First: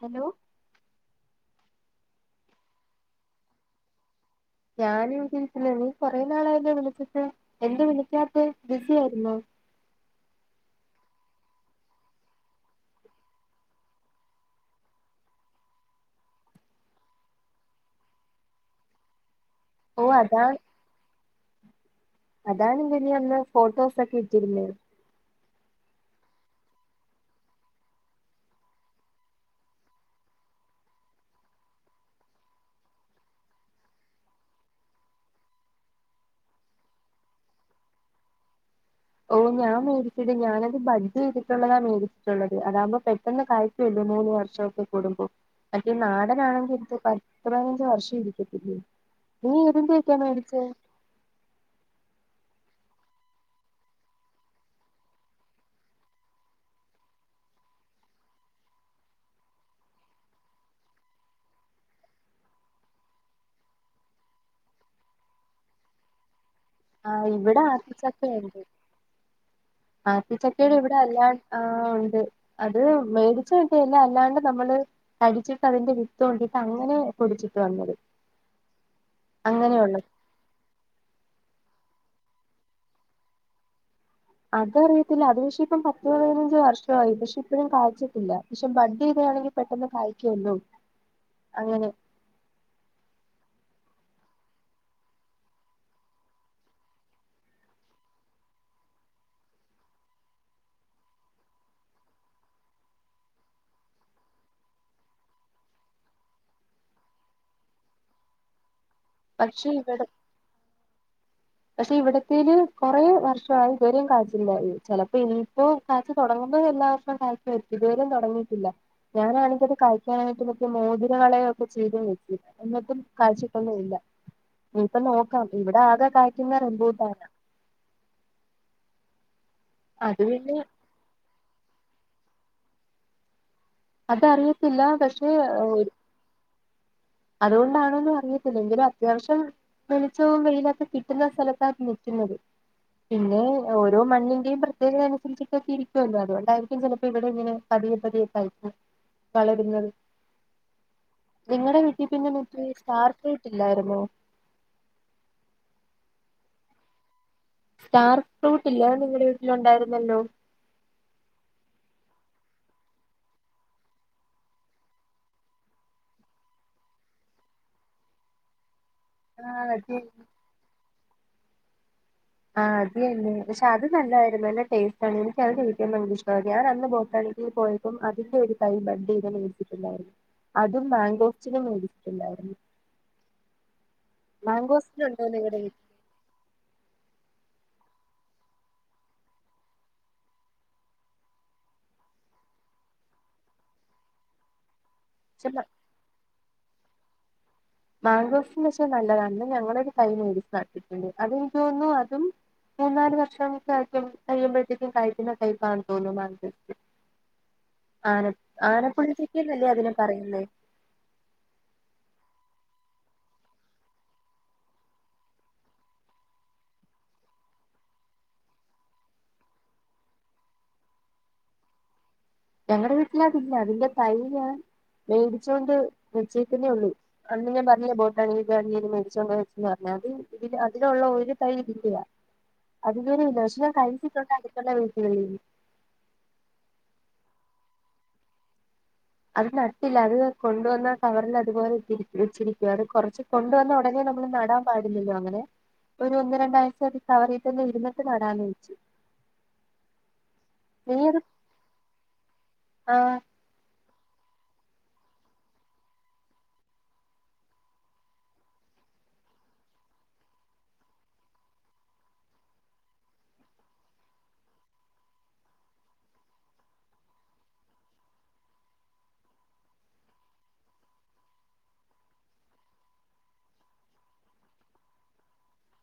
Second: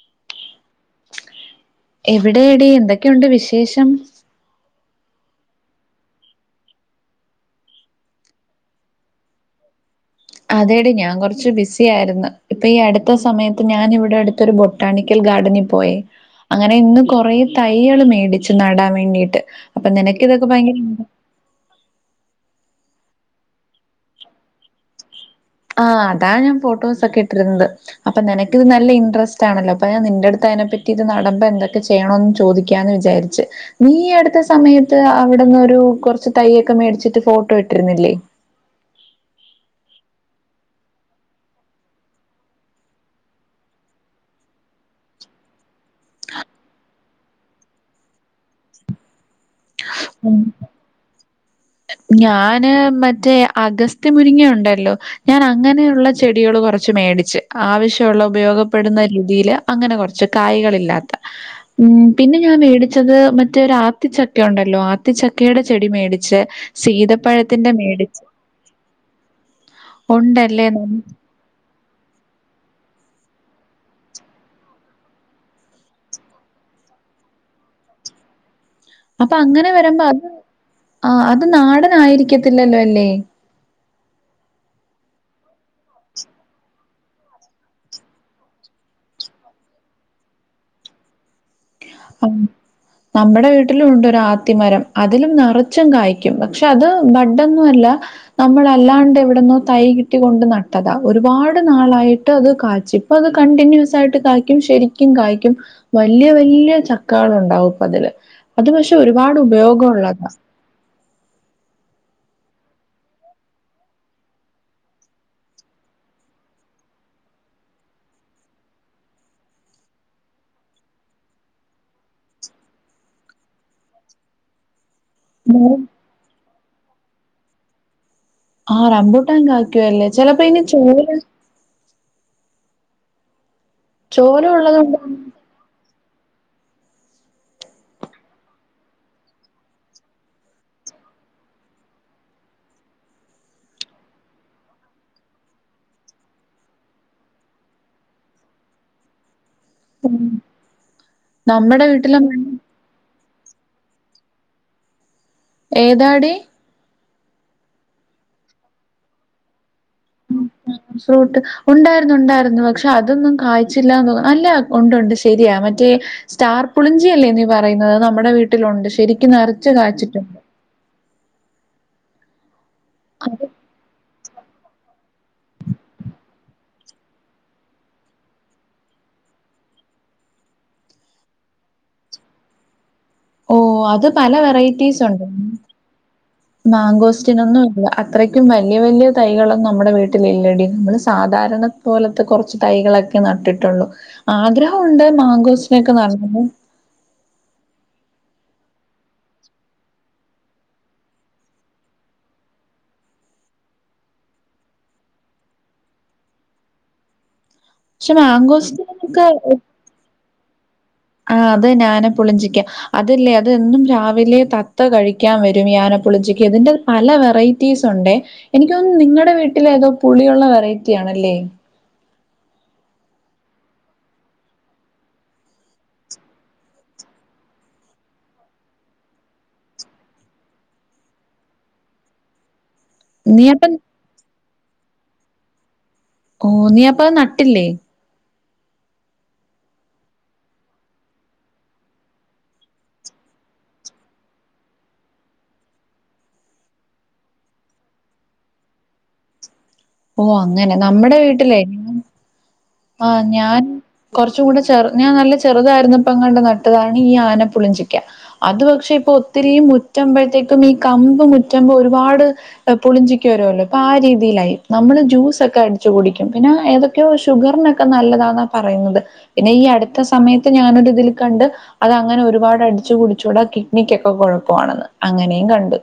Hello എവിടേടീ എന്തൊക്കെയുണ്ട് വിശേഷം ഞാന് ഇവിടെ ഇരിക്കണ് നീ കൊറെ നാളായല്ലൊ വിളിച്ചിട്ട് എന്തെ വിളിക്കാത്ത ബിസി ആയിരുന്നോ അതേടി ഞാൻ കൊറച്ച് ബിസി ആയിരുന്ന് ഇപ്പ ഈ അടുത്ത സമയത്ത് ഞാൻ ഇവിടെ അടുത്തൊരു ബൊട് ട്ടാണിക്കൽ ഗാർഡനിൽ പോയി അങ്ങനെ ഇന്ന് കൊറെ തൈകള് മേടിച്ച് നടാൻ വേണ്ടീട്ട് അപ്പ ഓ അങ്ങനൊക്കേ അതാ നിനക്ക്‌ ഭയങ്കര അതാണ്ലെ നീ അന്ന് ഫോട്ടോസൊക്കെ ഇട്ടിരുന്ന ആഹ് അതാ ഞാൻ ഫോട്ടോസൊക്കെ ഇട്ടിരുന്നത് അപ്പ നിനക്ക് ഇത് നല്ല ഇൻറസ്റ്റ് ആണല്ലോ അപ്പ ഞാ നിന്റെ അടുത്ത് അതിനെ പറ്റി ഇത് നടമ്പോ എന്തൊക്കെ ചെയ്യണന്ന് ചോദിക്കാന്ന് വിചാരിച്ച് നീ അടുത്ത സമയത്ത് അവിടുന്ന് ഒരു കൊർച്ച് തയ്യൊക്കെ മേടിച്ചിട്ട് ഫോട്ടോ ഇട്ടിരുന്നില്ലേ ഓഹ് ഞാൻ മേടിച്ചിത് ഞാനത് ബഡ്ഡ് ചെയ്തിട്ടുള്ളതാ മേടിച്ചിട്ടുള്ളത് അതാകുമ്പോ പെട്ടെന്ന് കായ് കൊല്ലോ മൂന്ന് വർഷൊക്കെ കൂടുമ്പോ മറ്റേ നാടനാണെങ്കിൽ ഇത് പത്ത് പതിനഞ്ച് വർഷം ഇരിക്കത്തില്ലേ നീ ഏതിന്റൊക്കാണ് മേടിച്ചെ ഞാന് മറ്റേ അഗസ്ത്യ മുരിങ്ങയുണ്ടല്ലോ ഞാനങ്ങനെയുള്ള ചെടികള് കൊറച്ച് മേടിച്ച് ആവശ്യവുള്ള ഉപയോഗപ്പെടുന്ന രീതിയില് അങ്ങനെ കൊർച്ച് കായികളില്ലാത്ത ഉം പിന്നെ ഞാൻ മേടിച്ചത് മറ്റേ ഒരു ആത്തിച്ചക്കയുണ്ട ല്ലോ ആത്തിച്ചക്കയുടെ ചെടി മേടിച്ച് ആഹ് ഇവിടെ സീതപ്പഴത്തിന്റെ മേടിച്ച് ആത്തിച്ചക്കയുണ്ട് ഉണ്ടല്ലേ? ആത്തിച്ചക്കയുടെ ഇവിടെ നമ്മ- അല്ലാ ആഹ് ഉണ്ട് അത് മേടിച്ചകിട്ടില്ല അല്ലാണ്ട് നമ്മള് കഴിച്ചിട്ട് അതിന്റെ വിത്ത് കൊണ്ട് പ്പ അങ്ങനെ പൊടിച്ചിട്ട് വന്നത് [unintelligible] അപ്പ അങ്ങനെ അങ്ങനെയുള്ള വരുമ്പോ അത് ആഹ അത് നാടൻ ആയിരിക്കത്തില്ലല്ലോ അല്ലേ അത് അറിയത്തില്ല അത് പക്ഷേ ഇപ്പം പത്ത് പതിനഞ്ച് വർഷമായി പക്ഷെ ഇപ്പോഴും കാഴ്ച്ചിട്ടില്ല പക്ഷെ ബഡ് ചെയതാണെങ്കിൽ പെട്ടെന്ന് കഴിക്കല്ലോ അങ്ങനെ [inaudible] നമ്മടെ വീട്ടിലുണ്ടൊരു ആത്തിമരം അതിലും നിറച്ചും കായ്ക്കും പക്ഷെ അത് ബഡൊന്നുല്ല നമ്മളല്ലാണ്ട് എവിടനോ തൈ കിട്ടി കൊണ്ട് നട്ടതാ ഒരുപാട് നാളായിട്ട് അത് കാച്ചി ഇപ്പ അത് കണ്ടിന്യൂസ് ആയിട്ട് കായ്ക്കും ശരിക്കും കായ്ക്കും വല്യ വല്യ ചക്കാൾ ഉണ്ടാവുപ്പ അതില് അത് പക്ഷെ ഒരുപാട് പക്ഷെ ഉപയോഗം ഇവിടെ ഉള്ളതാ പക്ഷെ ഇവിടത്തേൽ കൊറെ വർഷായി ഇതുവരെ കായിചില്ലായി ചിലപ്പോ ഇനിയിപ്പോ കാഴ്ച തൊടങ്ങുമ്പോ എല്ലാ വർഷും കായ്ക്കുവായിരിക്കും ഇതുവരെ തൊടങ്ങിയിട്ടില്ല ഞാനാണിക്കത് കഴിക്കാനായിട്ട് മറ്റെ മോതിര വളയൊഒക്കെ ചെയ്ത നോക്കി എന്നിട്ടും കാഴ്ചിട്ടൊന്നും ഇല്ലഇനി ഇപ്പ നോക്കാം മോ ഇവിടെ ആകെ കഴ്ക്കുന്ന റമ്പൂട്ടാനാ ആഹ റബൂട്ടാന് കായ്ക്കുവല്ലേ അത് ചിലപ്പോ പിന്നെ അയ്ന് ചോല ചോല ഉള്ളത് അതറിയത്തില്ല കൊണ്ടാ പക്ഷേ ഒര് അതുകൊണ്ടാണോന്ന് അറിയത്തില്ല എങ്കിലും അത്യാവിശ്യം വെളിച്ചവും വെയിലൊക്കെ കിട്ടുന്ന സ്ഥലത്താണ് ത് നിക്കുന്നത് പിന്നെ ഓരോ മണ്ണിന്റെയും പ്രത്യേകതനുസരിച്ചിട്ടൊക്കെ ഇരിക്കുവല്ലോ അതുകൊണ്ടായിരിക്കും ചിലപ്പോ ഇവിടെ ഇങ്ങനെ പതിയെ പതിയെ തയ്ച് വളരുന്നത് ഉം നിങ്ങടെ നമ്മുടെ വീട് വീട്ടിൽ പിന്നെ ഒത്തിരി സ്റ്റാർ ഫ്രൂട്ട് ഇല്ലായിരുന്നോ ഏതാടി സ്റ്റാർ ഫ്രൂട്ട് ഇല്ലേ അത് നിങ്ങളുടെ വീട്ടിലുണ്ടായിരുന്നല്ലോ സ്റ്റാർ ഫ്രൂട്ട് ഉണ്ടായിരുന്നു ഉണ്ടായിരുന്നു പക്ഷെ അതൊന്നും കായ്ചില്ലാന്ന് അല്ല ഉണ്ടു ഉണ്ട് ശരിയാ മറ്റേ സ്റ്റാർ പുളിഞ്ചിയല്ലേ നീ പറയുന്നത് അത് നമ്മുടെ വീട്ടിലുണ്ട് ശരിക്കും നറച്ച് ആഹ് അത് കായ്ച്ചിട്ടുണ്ട് ആഹ് അത് തന്നെ പക്ഷെ അത് നല്ലതായിരുന്നു നല്ല ടേസ്റ്റ് എനിക് അത് കിട്ടിയന്ന ഇഷ്ട ഞാനന്ന് ബോട്ടാൽ പോയി അപ്പം അതിന്റെ ഒരു തൈ ബഡ് ചെയ്ത് മേടിച്ചട്ടുണ്ടായിരുന്നു അതും മാാങ്കോസ്റ്റിനും മേടിച്ചിട്ടുണ്ടായിരുന്നു ഓ അത് പല വെറൈറ്റീസ് മാങ്കോസ്റ്റിൻ ഉണ്ടോ ഉണ്ട് നിങ്ങളുടെ വീട്ടിൽ മാങ്കോസ്റ്റിനൊന്നും ഇല്ല അത്രയ്ക്കും വല്യ വല്യ തൈകളൊന്നും നമ്മുടെ വീട്ടില് ഇല്ലടി നമ്മള് സാധാരണ പോലത്തെ കുറച്ച് തൈകളൊക്കെ നട്ടിട്ടുള്ളു ആഗ്രഹമുണ്ട് പക്ഷെ മാങ്കോസ്റ്റിനോക്കെ നടന്നത് മാങ്കോസ്റ്റിൻ വെച്ചാൽ നല്ലതാണ് ഞങ്ങളൊരു തെയ് മേടിച് നട്ടിട്ടുണ്ട് അതെനിക്ക് തോന്നുന്നു അതും മൂന്നാല് വർഷം കഴിയുമ്പോഴത്തേക്കും കായ്ക്കുന്ന ടൈപ്പാന്ന് തോന്നും ബഡ് [inaudible] ആന മാങ്കോസ്റ്റിനൊക്കെ ആനപ്പുള്ളിത്തക്കന്നല്ലേ അതിന് പറയുന്ന ആഹ അത് തന്നെ ആനപുളിഞ്ചിക്കാ അതല്ലേ അതെന്നും രാവിലെ തത്ത കഴിക്കാൻ വരുംഈ ആനപ്പുളിഞ്ചിക്ക ഇതിന്റ പല വെറൈറ്റീസ് ഉണ്ട് എനിക്ക്തോന്നുന്നു നിങ്ങളുടെ വീട്ടിലേഏതോ പുളിയുള്ള വെറൈറ്റി ആണല്ലേ ഞങ്ങടെ വീട്ടില് അതില്ല അതിന്റെ തൈ ഞാൻ മേടിച്ചുകൊണ്ട് വെച്ചേക്കുന്നതേ ഉള്ളു അന്ന് ഞാൻ പറഞ്ഞേ ബോട്ടാണ്ണീന് മേടിച്ച വെച്ചാന്ന് പറഞ്ഞാൽഅത് ഇതിന് അതിനുള്ള ഒരു തൈ കിട്ടിയ അതിന്റെ ഒരു നീ കഷ്ണം അപ്പം കഴിച്ചിട്ടുണ്ട് അടുത്തുള്ള വീട്ടുകളിൽ ഓ നീ അപ്പം അത് നട്ടില്ലേ അത് നട്ടില്ല അത് കൊണ്ടുവന്ന കവറിൽ അതുപോലെ ഇട്ട് വച്ചിരിക്ക അത് കുറച്ച് കൊണ്ടുവന്ന ഉടനെ നമ്മൾ നടാൻ പാടില്ലല്ലോ അങ്ങനെ ഒരു ഒന്ന് രണ്ടാഴ്ച കവറീ തന്നെ ഇരുന്നിട്ട് നടാന്ന് വെച്ചു [inaudible] ഓ അങ്ങനെ നീ നമ്മുടെ അത് വീട്ടിലേ ആഹ് ഞാൻ കുറച്ചും കൂടെ ചെറു ഞാൻ നല്ല ചെറുതായിരുന്നപ്പ അങ്ങട് നട്ടതാണ് ഈ ആനപ്പുളിഞ്ചിക്ക അത് പക്ഷെ ഇപ്പൊ ഒത്തിരി മുറ്റമ്പോഴത്തേക്കും ഈ കമ്പ് മുറ്റമ്പോ ഒരുപാട് പുളിഞ്ചിക്ക വരുല്ലോ അപ്പൊ ആ രീതിയിലായി നമ്മള് ജ്യൂസൊക്കെ അടിച്ചു കുടിക്കും പിന്നെ ഏതൊക്കെയോ ഷുഗറിനൊക്കെ നല്ലതാന്നാ പറയുന്നത് പിന്നെ ഈ അടുത്ത സമയത്ത് ഞാന് ഒരു ഇതിൽ കണ്ട് അത് അങ്ങനെ ഒരുപാട് അടിച്ചു കുടിച്ചുകൂടെ കിഡ്നിക്കൊക്കെ കുഴപ്പ വാണെന്ന് അങ്ങനെയും കണ്ടു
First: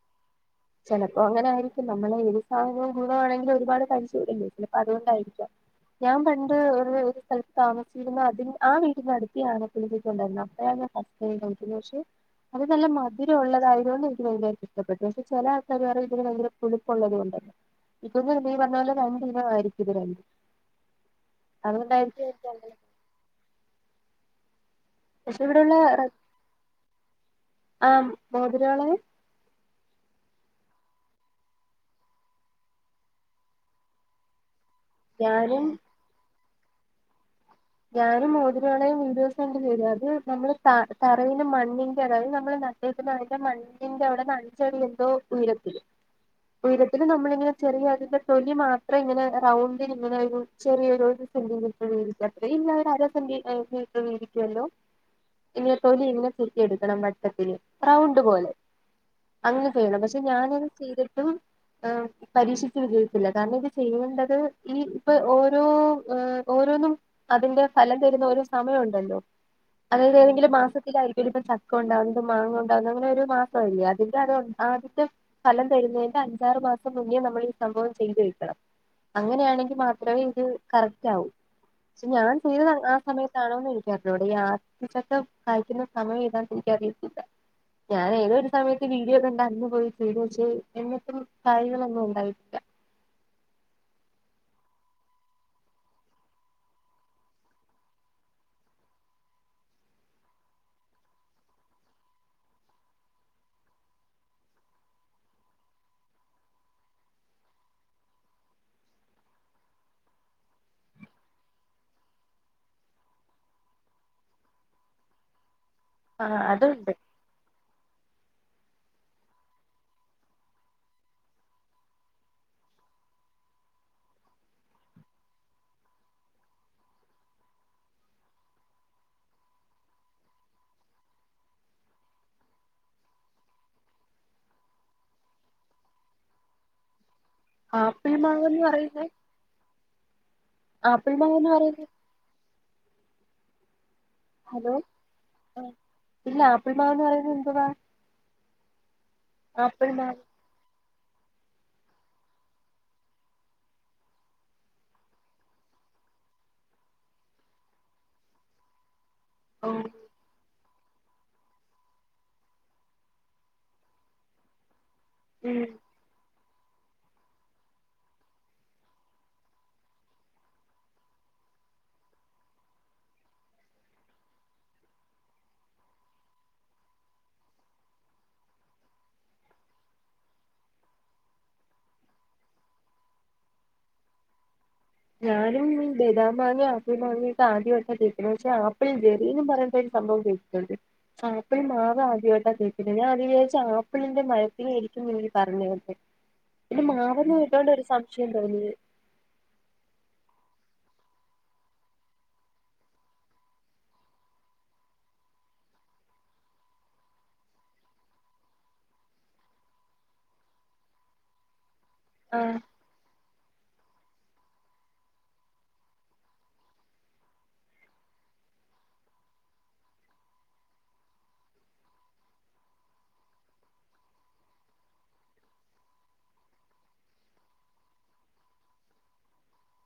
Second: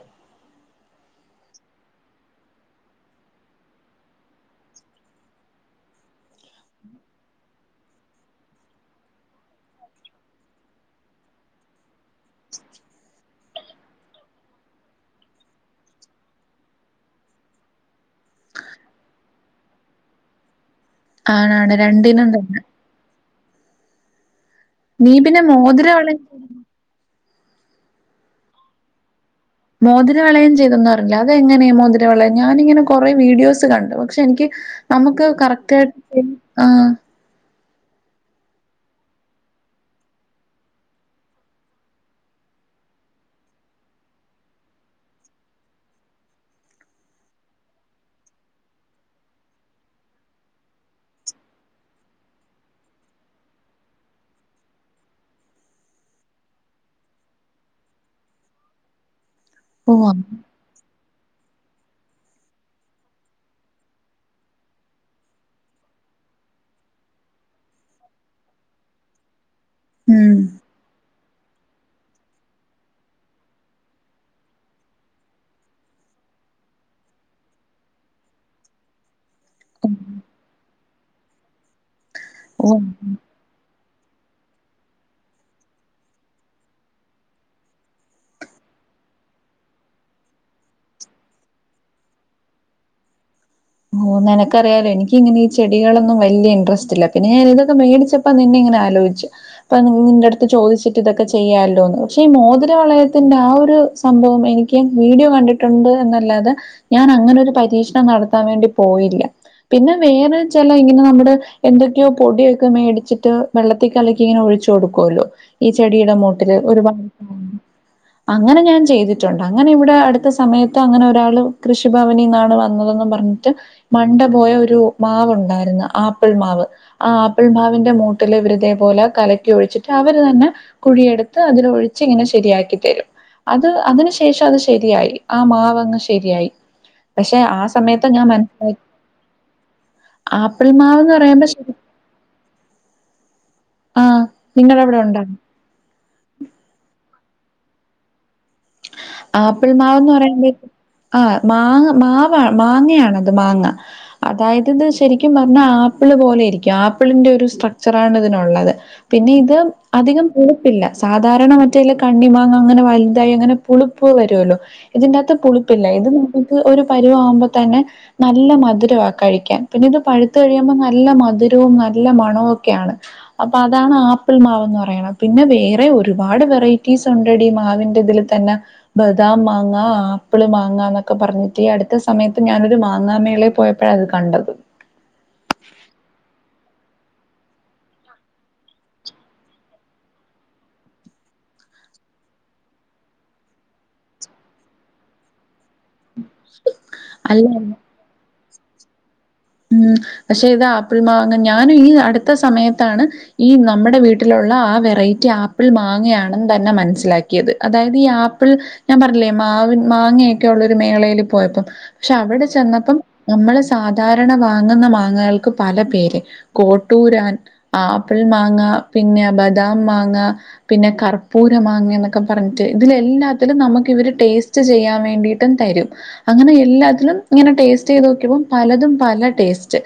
ചിലപ്പോ അങ്ങനെ ആയിരിക്കും നമ്മള ഏത് സാധനവും ഗുണ ആണെങ്കിലും ഒരുപാട് കഴിച്ചൂടല്ലോ അതുകൊണ്ടായിരിക്കാം ഞാൻ പണ്ട് ഒരു ഒരു സ്ഥലത്ത് താമസിച്ചിരുന്നു അതി ആ വീടിന്റെ അടുത്ത് ഈ ആനപുളിഞ്ചിക്ക ഉണ്ടായിരുന്നു അപ്പഴാണ് ഫസ്റ്റ് [unintelligible] പക്ഷെ അത് നല്ല മധുരം ഉള്ളതായതുകൊണ്ട് എനിക്ക് ഭയങ്കരായി ഇഷ്ടപ്പെട്ടു പക്ഷെ ചില ആൾക്കാര് പറയും ഇതിന് ഭയങ്കര പുളിപ്പുള്ളത് കൊണ്ടല്ലേ ഇപ്പൊന്ന് നീ പറഞ്ഞ പോലെ രണ്ട് ഇന ആയിരിക്കും ഇത് രണ്ടും ആണാണ് രണ്ടിനും അതുകൊണ്ടായിരിക്കും തന്നെ നീ പക്ഷെ പിന്നെ ഇവിടെയുള്ള മോതിരം വള ആഹ് മോതിരവളയം മോതിരവളയം ചെയ്തന്നറിഞ്ഞു അതെങ്ങനെ മോതിരവളയം ഞാനിങ്ങനെ കൊറെ വീഡിയോസ് കണ്ടു പക്ഷെ എനിക്ക് നമുക്ക് ഞാനും കറക്റ്റ് ആയിട്ട് ചെയ്യ ആഹ് ഞാനും മോതിരവളയും വീഡിയോസ് കണ്ട് ചെയ്തു അത് നമ്മള് ത തറയിൽ മണ്ണിന്റെ അതായത് നമ്മള് [unintelligible] മണ്ണിന്റെ അവിടെന്ന് അഞ്ചടി എന്തോ ഉയരത്തില് ഉയരത്തില് നമ്മളിങ്ങനെ ചെറിയ അതിന്റെ തൊലി മാത്രം ഇങ്ങനെ റൗണ്ടിന് ഇങ്ങനെ ചെറിയൊ ഒരു ഒരു സെന്റിമീറ്റർ വീതിക്ക് അത്രേ വേണ്ട അര സെന്റിമീറ്റർ വീതിക്കല്ലോ ഇങ്ങനെ തൊലി ഇങ്ങനെ ചുരുട്ടി എടുക്കണം വട്ടത്തില് റൗണ്ട് പോലെ അങ്ങനെ ഓ ചെയ്യണം പക്ഷെ ഞാനത് ചെയ്തിട്ടും പരീക്ഷിച്ച് വിജയിത്തില്ല കാരണം ഇത് ചെയ്യേണ്ടത് ഈ ഇപ്പൊ ഓരോ ഓരോന്നും അതിന്റെ ഫലം തരുന്ന ഒരു സമയം ഉണ്ടല്ലോ അതായത് ഉം ഏതെങ്കിലും മാസത്തിലായിരിക്കും പിന്നെ ഇപ്പ ചക്കണ്ടാവുന്നതും മാങ്ങ ഉണ്ടാവുന്നതും അങ്ങനെ ഒരു മാസല്ലേ അതിന്റെ അത് ആദ്യത്തെ ഫലം തരുന്നതിന്റെ അഞ്ചാറ് മാസം മുന്നേ നമ്മള് ഈ സംഭവം ചെയ്ത് വെക്കണം അങ്ങനെയാണെങ്കിൽ മാത്രേ ഇത് കറക്ട് ആവു പക്ഷേ ഞാൻ ചെയ്ത ഓ ആഹ് സമയത്ത് ആണോന്ന് എനിക്കറിഞ്ഞൂട ഈ ആത്തിച്ചക്ക കായിക്കുന്ന സമയം ഏതാന്ന് എനിക്കറിയത്തില്ല ഞാൻ ഏതൊ ഒരു സമയത്ത് വീഡിയോ കണ്ട് അന്ന് പോയി ചെയ്ത് വെച്ച് എന്നിട്ടും കായ്ളൊന്നും ഉണ്ടായിട്ടില്ല ഓഹ് നിനക്കറിയാലോ എനിക്കിങ്ങനെ ഈ ചെടികളൊന്നും വലിയ ഇട്രസ്റ്റ് ഇല്ല പിന്നെ ഞാന് ഇതൊക്ക മേടിച്ച അപ്പൊ നിന്നെ ഇങ്ങനെ ആലോച്ചു ഇപ്പൊ നിന്റെ അടുത്ത് ചോദിച്ചിട്ട് ഇതൊക്കെ ചെയ്യാല്ലോ പക്ഷേ ഈ മോതിര വളയത്തിന്റെ ആഹ് ഒരു സംഭവം എനിക്ക് വീഡിയോ കണ്ടിട്ടുണ്ട് എന്നല്ലാതെ ഞാൻ അങ്ങനെ ഒരു പരീക്ഷണം നടത്ത ത്താൻ വേണ്ടി പോയില്ല പിന്നെ വേറെച്ചില ഇങ്ങനെ നമ്മുടെ എന്തൊക്കെയോ പൊടിയൊക്കെ മേടിച്ചിട്ട് വെള്ളത്തിക്കലക്കി ഇങ്ങനെ ഒഴിച്ചു കൊടുക്കല്ലോ ഈ ചെടിയുടെ ആ മൂട്ടില് അതുണ്ട് ഒരുപാട് അങ്ങനെ ഞാൻ ചെയ്തിട്ടുണ്ട് അങ്ങനെ ഇവിടെ അടുത്ത സമയത്ത് അങ്ങനെ ഒരാള് കൃഷിഭവനിൽ നിന്നാണ് വന്നതെന്നും പറ എന്നിട്ട് മണ്ട പോയ ഒരു മാവ് ഉണ്ടായിരുന്നു ആപ്പിൾ മാവ് ആഹ് ആപ്പിൾ മാവിന്റെ മൂട്ടില് ഇവരിതേ പോലെ കലക്കി ഒഴിച്ചിട്ട് അവര് തന്നെ കുഴിയെടുത്ത് അതില് ഒഴിച്ച് ഇങ്ങനെ ശരിയാക്കി തരും അത് അതിനു ശേഷം അത് ശരിയായി ആ മാവങ്ങ് ശരിയായി പക്ഷെ ആ സമയത്ത് ആപ്പിൾ ഞാൻ മാവെന്ന് മനസ്സിലായി പറയുന്നെ ആപ്പിൾ മാവന്ന് പറയുമ്പോ മാവെന്ന് ശ പറയുന്നെ ആഹ് ഹലോ നിങ്ങടവിടെ ഉണ്ടോ? ആഹ് ഇല്ല ആപ്പിൾ മാവ് പറയുന്ന എന്തുവാ ആപ്പിൾ മാവന്ന് പറയ ആഹ് മാങ്ങ മാവ മാങ്ങയാണത് മാങ്ങ അതായത് ഇത് ശരിക്കും പറഞ്ഞാൽ ആപ്പിൾ പോലെ ഇരിക്കും ആപ്പിളിന്റെ ഒരു സ്ട്രക്ചറാണ് ഇതിനുള്ളത് പിന്നെ ഇത് ഓ അധികം പുളുപ്പില്ല സാധാരണ മറ്റൽ കണ്ണി മാങ്ങ അങ്ങനെ വലുതായി അങ്ങനെ പുളിപ്പ് വരുല്ലോ ഇതിന്റെകത്ത് ഉം പുളിപ്പില്ല ഇത് നമ്മുക്ക് ഒരു പരുവ ആവുമ്പോ തന്നെ നല്ല മധുരമാ കഴിക്കാൻ പിന്നെ ഇത് പഴുത്ത കഴിയുമ്പോ നല്ല മധുരവും നല്ല മണവും ഒക്കെയാണ് അപ്പൊ അതാണ് ആപ്പിൾ മാവ്ന്ന് പറയണം പിന്നെ വേറെ ഒരുപാട് വെറൈറ്റീസ് ഉണ്ട്ടി ഈ മാവി ഇതിൽ തന്നെ ബദാം മാങ്ങാ ആപ്പിൾ മാങ്ങ എന്നൊക്കെ പറഞ്ഞിട്ട് ഈ അടുത്ത സമയത്ത് ഞാനൊരു മാങ്ങാ മേളൽ പോയപ്പോ അപ്പഴാ അത് കണ്ടത് ഞാനും ഈ ബദാ മാങ്ങയും ആപ്പിൾ മാങ്ങ ഒക്കെ ആദ്യായിട്ട കേക്കണേ പക്ഷേ ആപ്പിൾ ജെറീന്ന് പറയണ്ട ഒരു സംഭവം കേ കേട്ടിട്ടുണ്ട് ആപ്പിൾ മാവ് ആദ്യാട്ടാ കേൾക്കിണെ ഞാൻ അത് വിചാരിച്ച ആപ്പിളിന്റെ മരത്തിനായിരിക്കും ഇവര് പറഞ്ഞത് എന്ന് പിന്നെ മാവന്ന അല്ല പോയിട്ടോണ്ട ഒരു സംശയം തോന്നി ഉം പക്ഷേ ഇത് ആപ്പിൾ മാങ്ങ ഞാനും ഈ അടുത്ത സമയത്താണ് ഈ നമ്മുടെ വീട്ടിലുള്ള ആഹ് വെറൈറ്റി ആപ്പിൾ മാങ്ങയാണെന്ന് തന്നെ മനസ്സിലാക്കിയത് അതായത് ഈ ആപ്പിൾ ഞാൻ പറഞ്ഞില്ലേ മാവ് മാങ്ങയൊക്കെ ഉള്ള ഒരു മേളയിൽ പോയപ്പം പക്ഷേ അവിടെ ആഹ് ചെന്നപ്പം നമ്മള് സാധാരണ സാധാരണ വാങ്ങുന്ന മാങ്ങകൾക്ക് പല പേര് കോട്ടൂരാൻ ആപ്പിൾ മാങ്ങ പിന്നെ ബദാം മാങ്ങ പിന്നെ കർപ്പൂര മാങ്ങ എന്നൊക്കെ പറഞ്ഞിട്ട് ഇതിലെല്ലാത്തിലും നമുക്ക് ഇവര് ടേസ്റ്റ് ട്ടേസ്റ്റ് ചെയാൻ വേണ്ടിട്ടും തരും അങ്ങനെ എല്ലാത്തിലും ഇങ്ങനെ ടേസ്റ്റ് ചെയ്ത് നോക്കിയപ്പോ പലതും പല ടേസ്റ്റ്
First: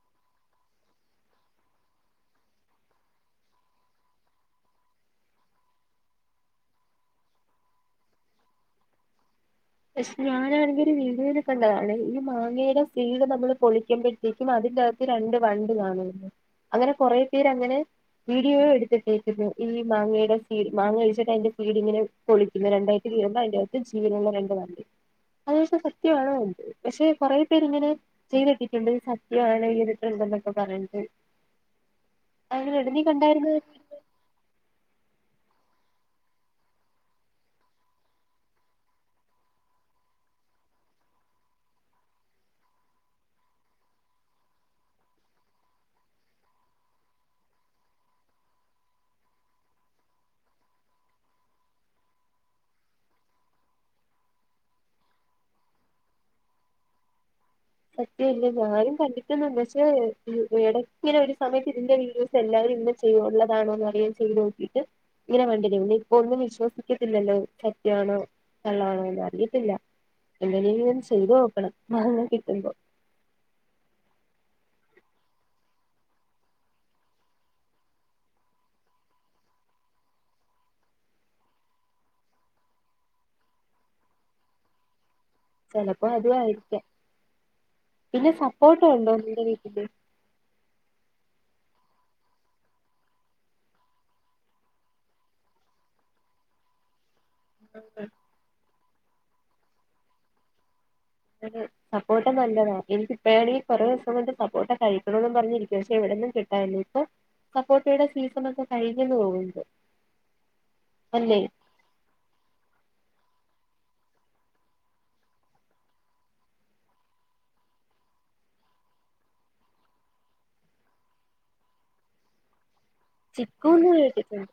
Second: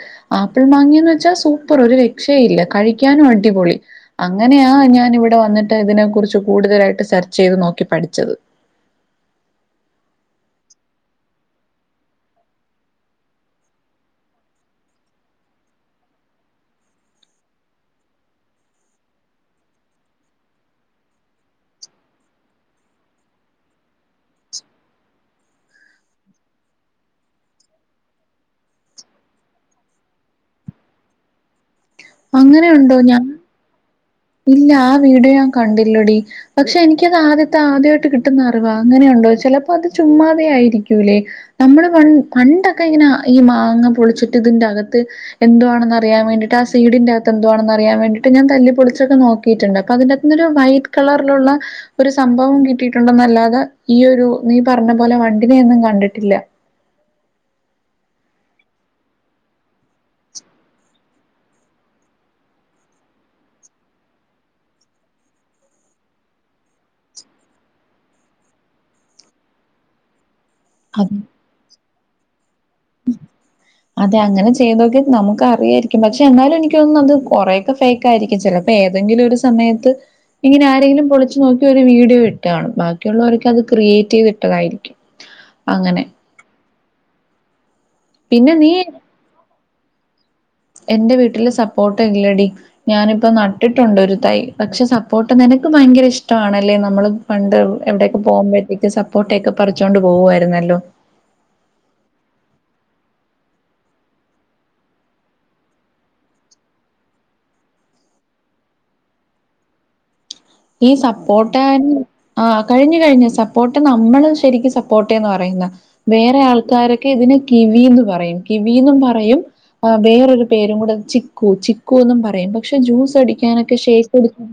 ആപ്പിൾ മാങ്ങിയന്ന് വെച്ചാൽ സൂപ്പർ ഒരു രക്ഷ ഇല്ല കഴിക്കാനും അടിപൊളി അങ്ങനെയാ ഞാൻ ഇവിടെ വന്നിട്ട് ഇതിനെ കുറിച്ച് കൂടുതലായിട്ട് സെർച്ച് ചെയ്ത് നോക്കി പഠിച്ചത് പക്ഷെ ഞാനാണെങ്കിൽ ഒരു വീഡിയോൽ കണ്ടതാണ് ഈ മാങ്ങയുടെ സീട് നമ്മള് പൊളിക്കുമ്പോൾ പൊളിക്കുമ്പോത്തിനും അതിന്റെകത്ത് രണ്ട് വണ്ട് കാണണ്ട് അങ്ങനെ കൊറെ പേരങ്ങനെ വീഡിയോ എടുത്തിട്ടേക്കുന്നു ഈ മാങ്ങയുടെ സീഡ മാങ്ങ കഴിച്ചിട്ട് അതിന്റെ സീഡിങ്ങനെ പൊളിക്കുന്ന രണ്ടായിട്ട് എന്നിട്ട് അതിന്റെകത്ത് ജീവനുള്ള രണ്ട് വണ്ട് അത് പക്ഷേ സത്യമാണോ എന്തോ പക്ഷേ കുറെ പേര്ങ്ങനെ ചെയ്ത് ഇട്ടിട്ടുണ്ട് സത്യാണ് ഇങ്ങനെ ഒകെ ഉണ്ട് പറഞ്ഞ്ട്ട് അങ്ങനെയുണ്ടോ ഞാന് കണ്ടായിരുന്നോ ഇല്ല ആ വീഡിയോ ഞാൻ കണ്ടില്ലടി പക്ഷെ എനിക്കത് ആദ്യത്തെ ആദ്യയിട്ട് കിട്ടുന്ന അറിവ അങ്ങനെയുണ്ടോ ചെലപ്പോ അത് ചുമ്മാതെ ആയിരിക്കൂല്ലേ നമ്മള് പണ്ട് പണ്ടൊക്കെ ഇങ്ങനെ ഈ മാങ്ങ പൊളിച്ചിട്ട് ഇതിന്റെകത്ത് എന്തോണ്ന്ന് അറിയാൻ വേണ്ടിട്ട് ആ സീഡൻ്റകത്ത് എന്തേവാണെന്ന് അറിയാൻ വേണ്ടിട്ട് ഞാ തലിപ്പൊളിച്ചൊക്കെ നോക്കിയിട്ടണ്ട് അപ്പൊ അതിന്റെകത്ത്ന്ന് ഒരു വൈറ്റ് കളറിലുള്ള ഒരു സംഭവം കിട്ടിയിട്ടുണ്ടെന്നല്ലാതെ ഈ ഒരു നീ പറഞ്ഞ പോലെ വണ്ടിനെയൊന്നും കണ്ടിട്ടില്ല സത്യ അല്ല ഞാനും കണ്ടിട്ട് ഒന്നും ഇല്ല പക്ഷേ എടയ്ക്ക് ഇങ്ങനെ ഒരു സമയത്ത് ഇതിന്റെ വീഡി എല്ലരും ഇന്ന് ചെയ്യു ഉള്ളതാണോ എന്നറിയൻ ചെയ്ത് നോക്കിയിട്ട് ഇങ്ങനെ വേണ്ടില്ല ഇപ്പൊ ഒന്നും വിശ്വസിക്കത്തില്ലല്ലോ സത്യാണോ കള്ളോ ആണോ എന്ന് അറിയത്തില്ല എങ്ങനെയും അത് ചെയ്തു നോക്കണം മാങ്ങ കിട്ടുമ്പോ [inaudible] അതെ അങ്ങനെ ചെയ്തൊക്കെ നമുക്ക് അറിയായിരിക്കും പക്ഷെ എന്നാലും എനിക്കൊന്നും അത് കുറെേൊക്കെ ഫെ ക്ക്‌ ആയിരിക്കും ചെലപ്പൊ ഏതെങ്കിലും ഒരു സമയത്ത് ഇങ്ങനെ ആരെകിലും പോളിച് നോക്കി ഒരു വീഡിയോ ഇട്ട്കണ് ബാക്കിയുള്ളവരേക്കെ അത് ക്രിയേറ്റ്യ്തിട്ടതായിരിക്കും ആ ചെലപ്പോ അതു ആയിരിക്കാം പിന്നെ സപ്പോട്ടോണ്ടോ നിന്റെ വീട്ടില് എൻ്റെ വീട്ടില് സപ്പോട്ടഇല്ലടി ഞാനിപ്പോ നട്ടിട്ടുണ്ട് ഒരു തൈ. പക്ഷെ സപ്പോട്ട് നിനക്ക് ഭയങ്കര ഇഷ്ടണല്ലേ നമ്മള് പണ്ട് എവിടയൊക്കെ പോകുമ്പഴത്തേക്ക് സപ്പോട്ട ഒക്കെ പറിച്ചുകോണ്ട് പോകായിരുന്നല്ലോ അതെ സപ്പോട്ട് നല്ലത. എനിക് പേനി കൊറേ ദിവസം കൊണ്ട് സപ്പോട്ട് കഴിക്കണന്ന് പറഞ്ഞിരിക്കും പക്ഷെ എവിടന്ന കിട്ടായില ഇപ്പൊ സപ്പോട്ടയുടെ സീസൺ ഒക്കെ കഴിഞ്ഞന്ന് തോന്നുന്നു ഈ അല്ലേ സപ്പോട്ടൻ ആ കഴിഞ്ഞു കഴിഞ്ഞു. സപ്പോട്ട് നമ്മള് ശരിക്കും സപ്പോട്ടന്ന് പറയുന്ന വേറെ ആൾക്കാരൊക്കെ ഇതിനെ കിവിയന്ന് പറയും കിവിന്ന് പറയും ആ വേറൊരു പേരും കൂടെ ചിക്കു. ചിക്കു എന്നും പറയും പക്ഷെ ജ്യൂസ് അടിക്കാനൊക്കെ ചിക്കൂന്ന് ഷേക്ക്ട കേട്ടിട്ടുണ്ട്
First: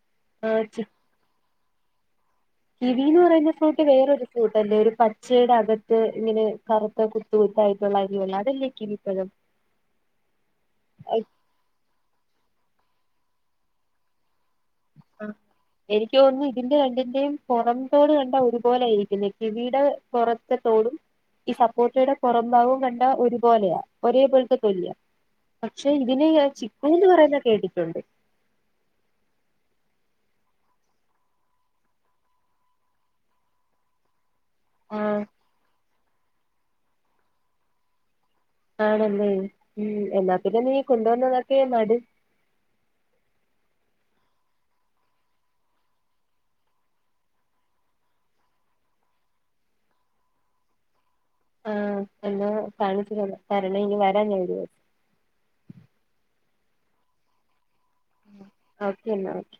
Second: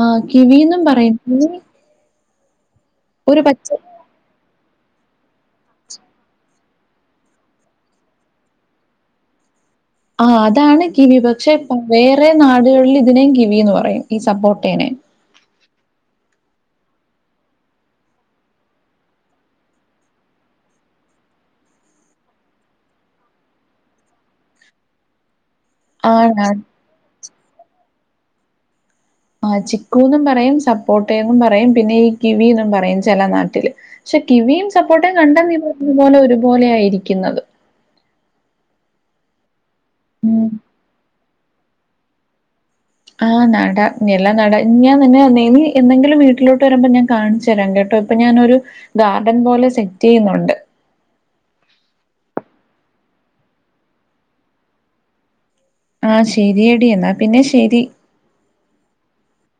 ആ ആഹ് കിവിയന്നും ചി പറയുന്ന മ്മ് കിവിന്ന് പറയുന്ന ഫ്രൂട്ട് വേറൊരു ഫ്രൂട്ടല്ലേ ഒരു പച്ചയുടെ അകത്ത് ഇങ്ങനെ കറുത്ത കുത്തുകത്തായിട്ടുള്ള അരി അതല്ലേ കിവി ഇപ്പഴം ആഹ് അതാണ് കിവി പക്ഷെ വേറെ നാടുകളില് ഇതിനേം കിവിയന്ന് പറയും ഈ സപ്പോട്ടേനെ ആ എനിക്ക് തോന്നുന്നു ഇതിന്റെ രണ്ടിന്റെയും പൊറംത്തോട് കണ്ട ഒരുപോലൊയിരിക്കുന്നു കിവിടെ പൊറത്തെതോടും ഈ സപ്പോട്ടയുടെ പൊറഭാഗവും കണ്ട ഒരുപോലെയാ ഒരേ പോലത്തെ തെലിയാ പക്ഷെ ഇതിനെ ആണാണ് ഞാൻ ചിക്കൂന്ന് പറയുന്ന കേട്ടിട്ടുണ്ട് ആ ചിക്കൂന്നും പറയും സപ്പോട്ടെ പറയും പിന്നെ ഈ കിവിന്ന് പറയും ചെല നാട്ടില് പക്ഷെ കിവിയും സപ്പോട്ടെ ആഹ് കണ്ട ഇ പറഞ്ഞ പോലെ ഒരുപോലെയയിരിക്കുന്നത് ആണല്ലേ എന്നാ ഉം പിന്നെ നീ കൊണ്ടുവന്നതൊക്കെ നട് ആഹ് നടാം നിലം നട ഞാൻ നിന്നെ നി നി എന്നങ്കിലും വീട്ടിലോട്ട് വരുമ്പോ ഞാൻ കാണിച്ചു തരാം കേട്ടോ അപ്പൊ ഞാനൊരു ഗാർഡൻ പോലെ സെറ്റ് ചെയ്യുന്നുണ്ട് ആഹ് എന്നാ കാണിച്ച തരണം ഇനി വരാൻ ഒരൂസം ആഹ് ശെരിയടി എന്നാ പിന്നെ ശെരി അവസ്ഥ എന്നാ നോക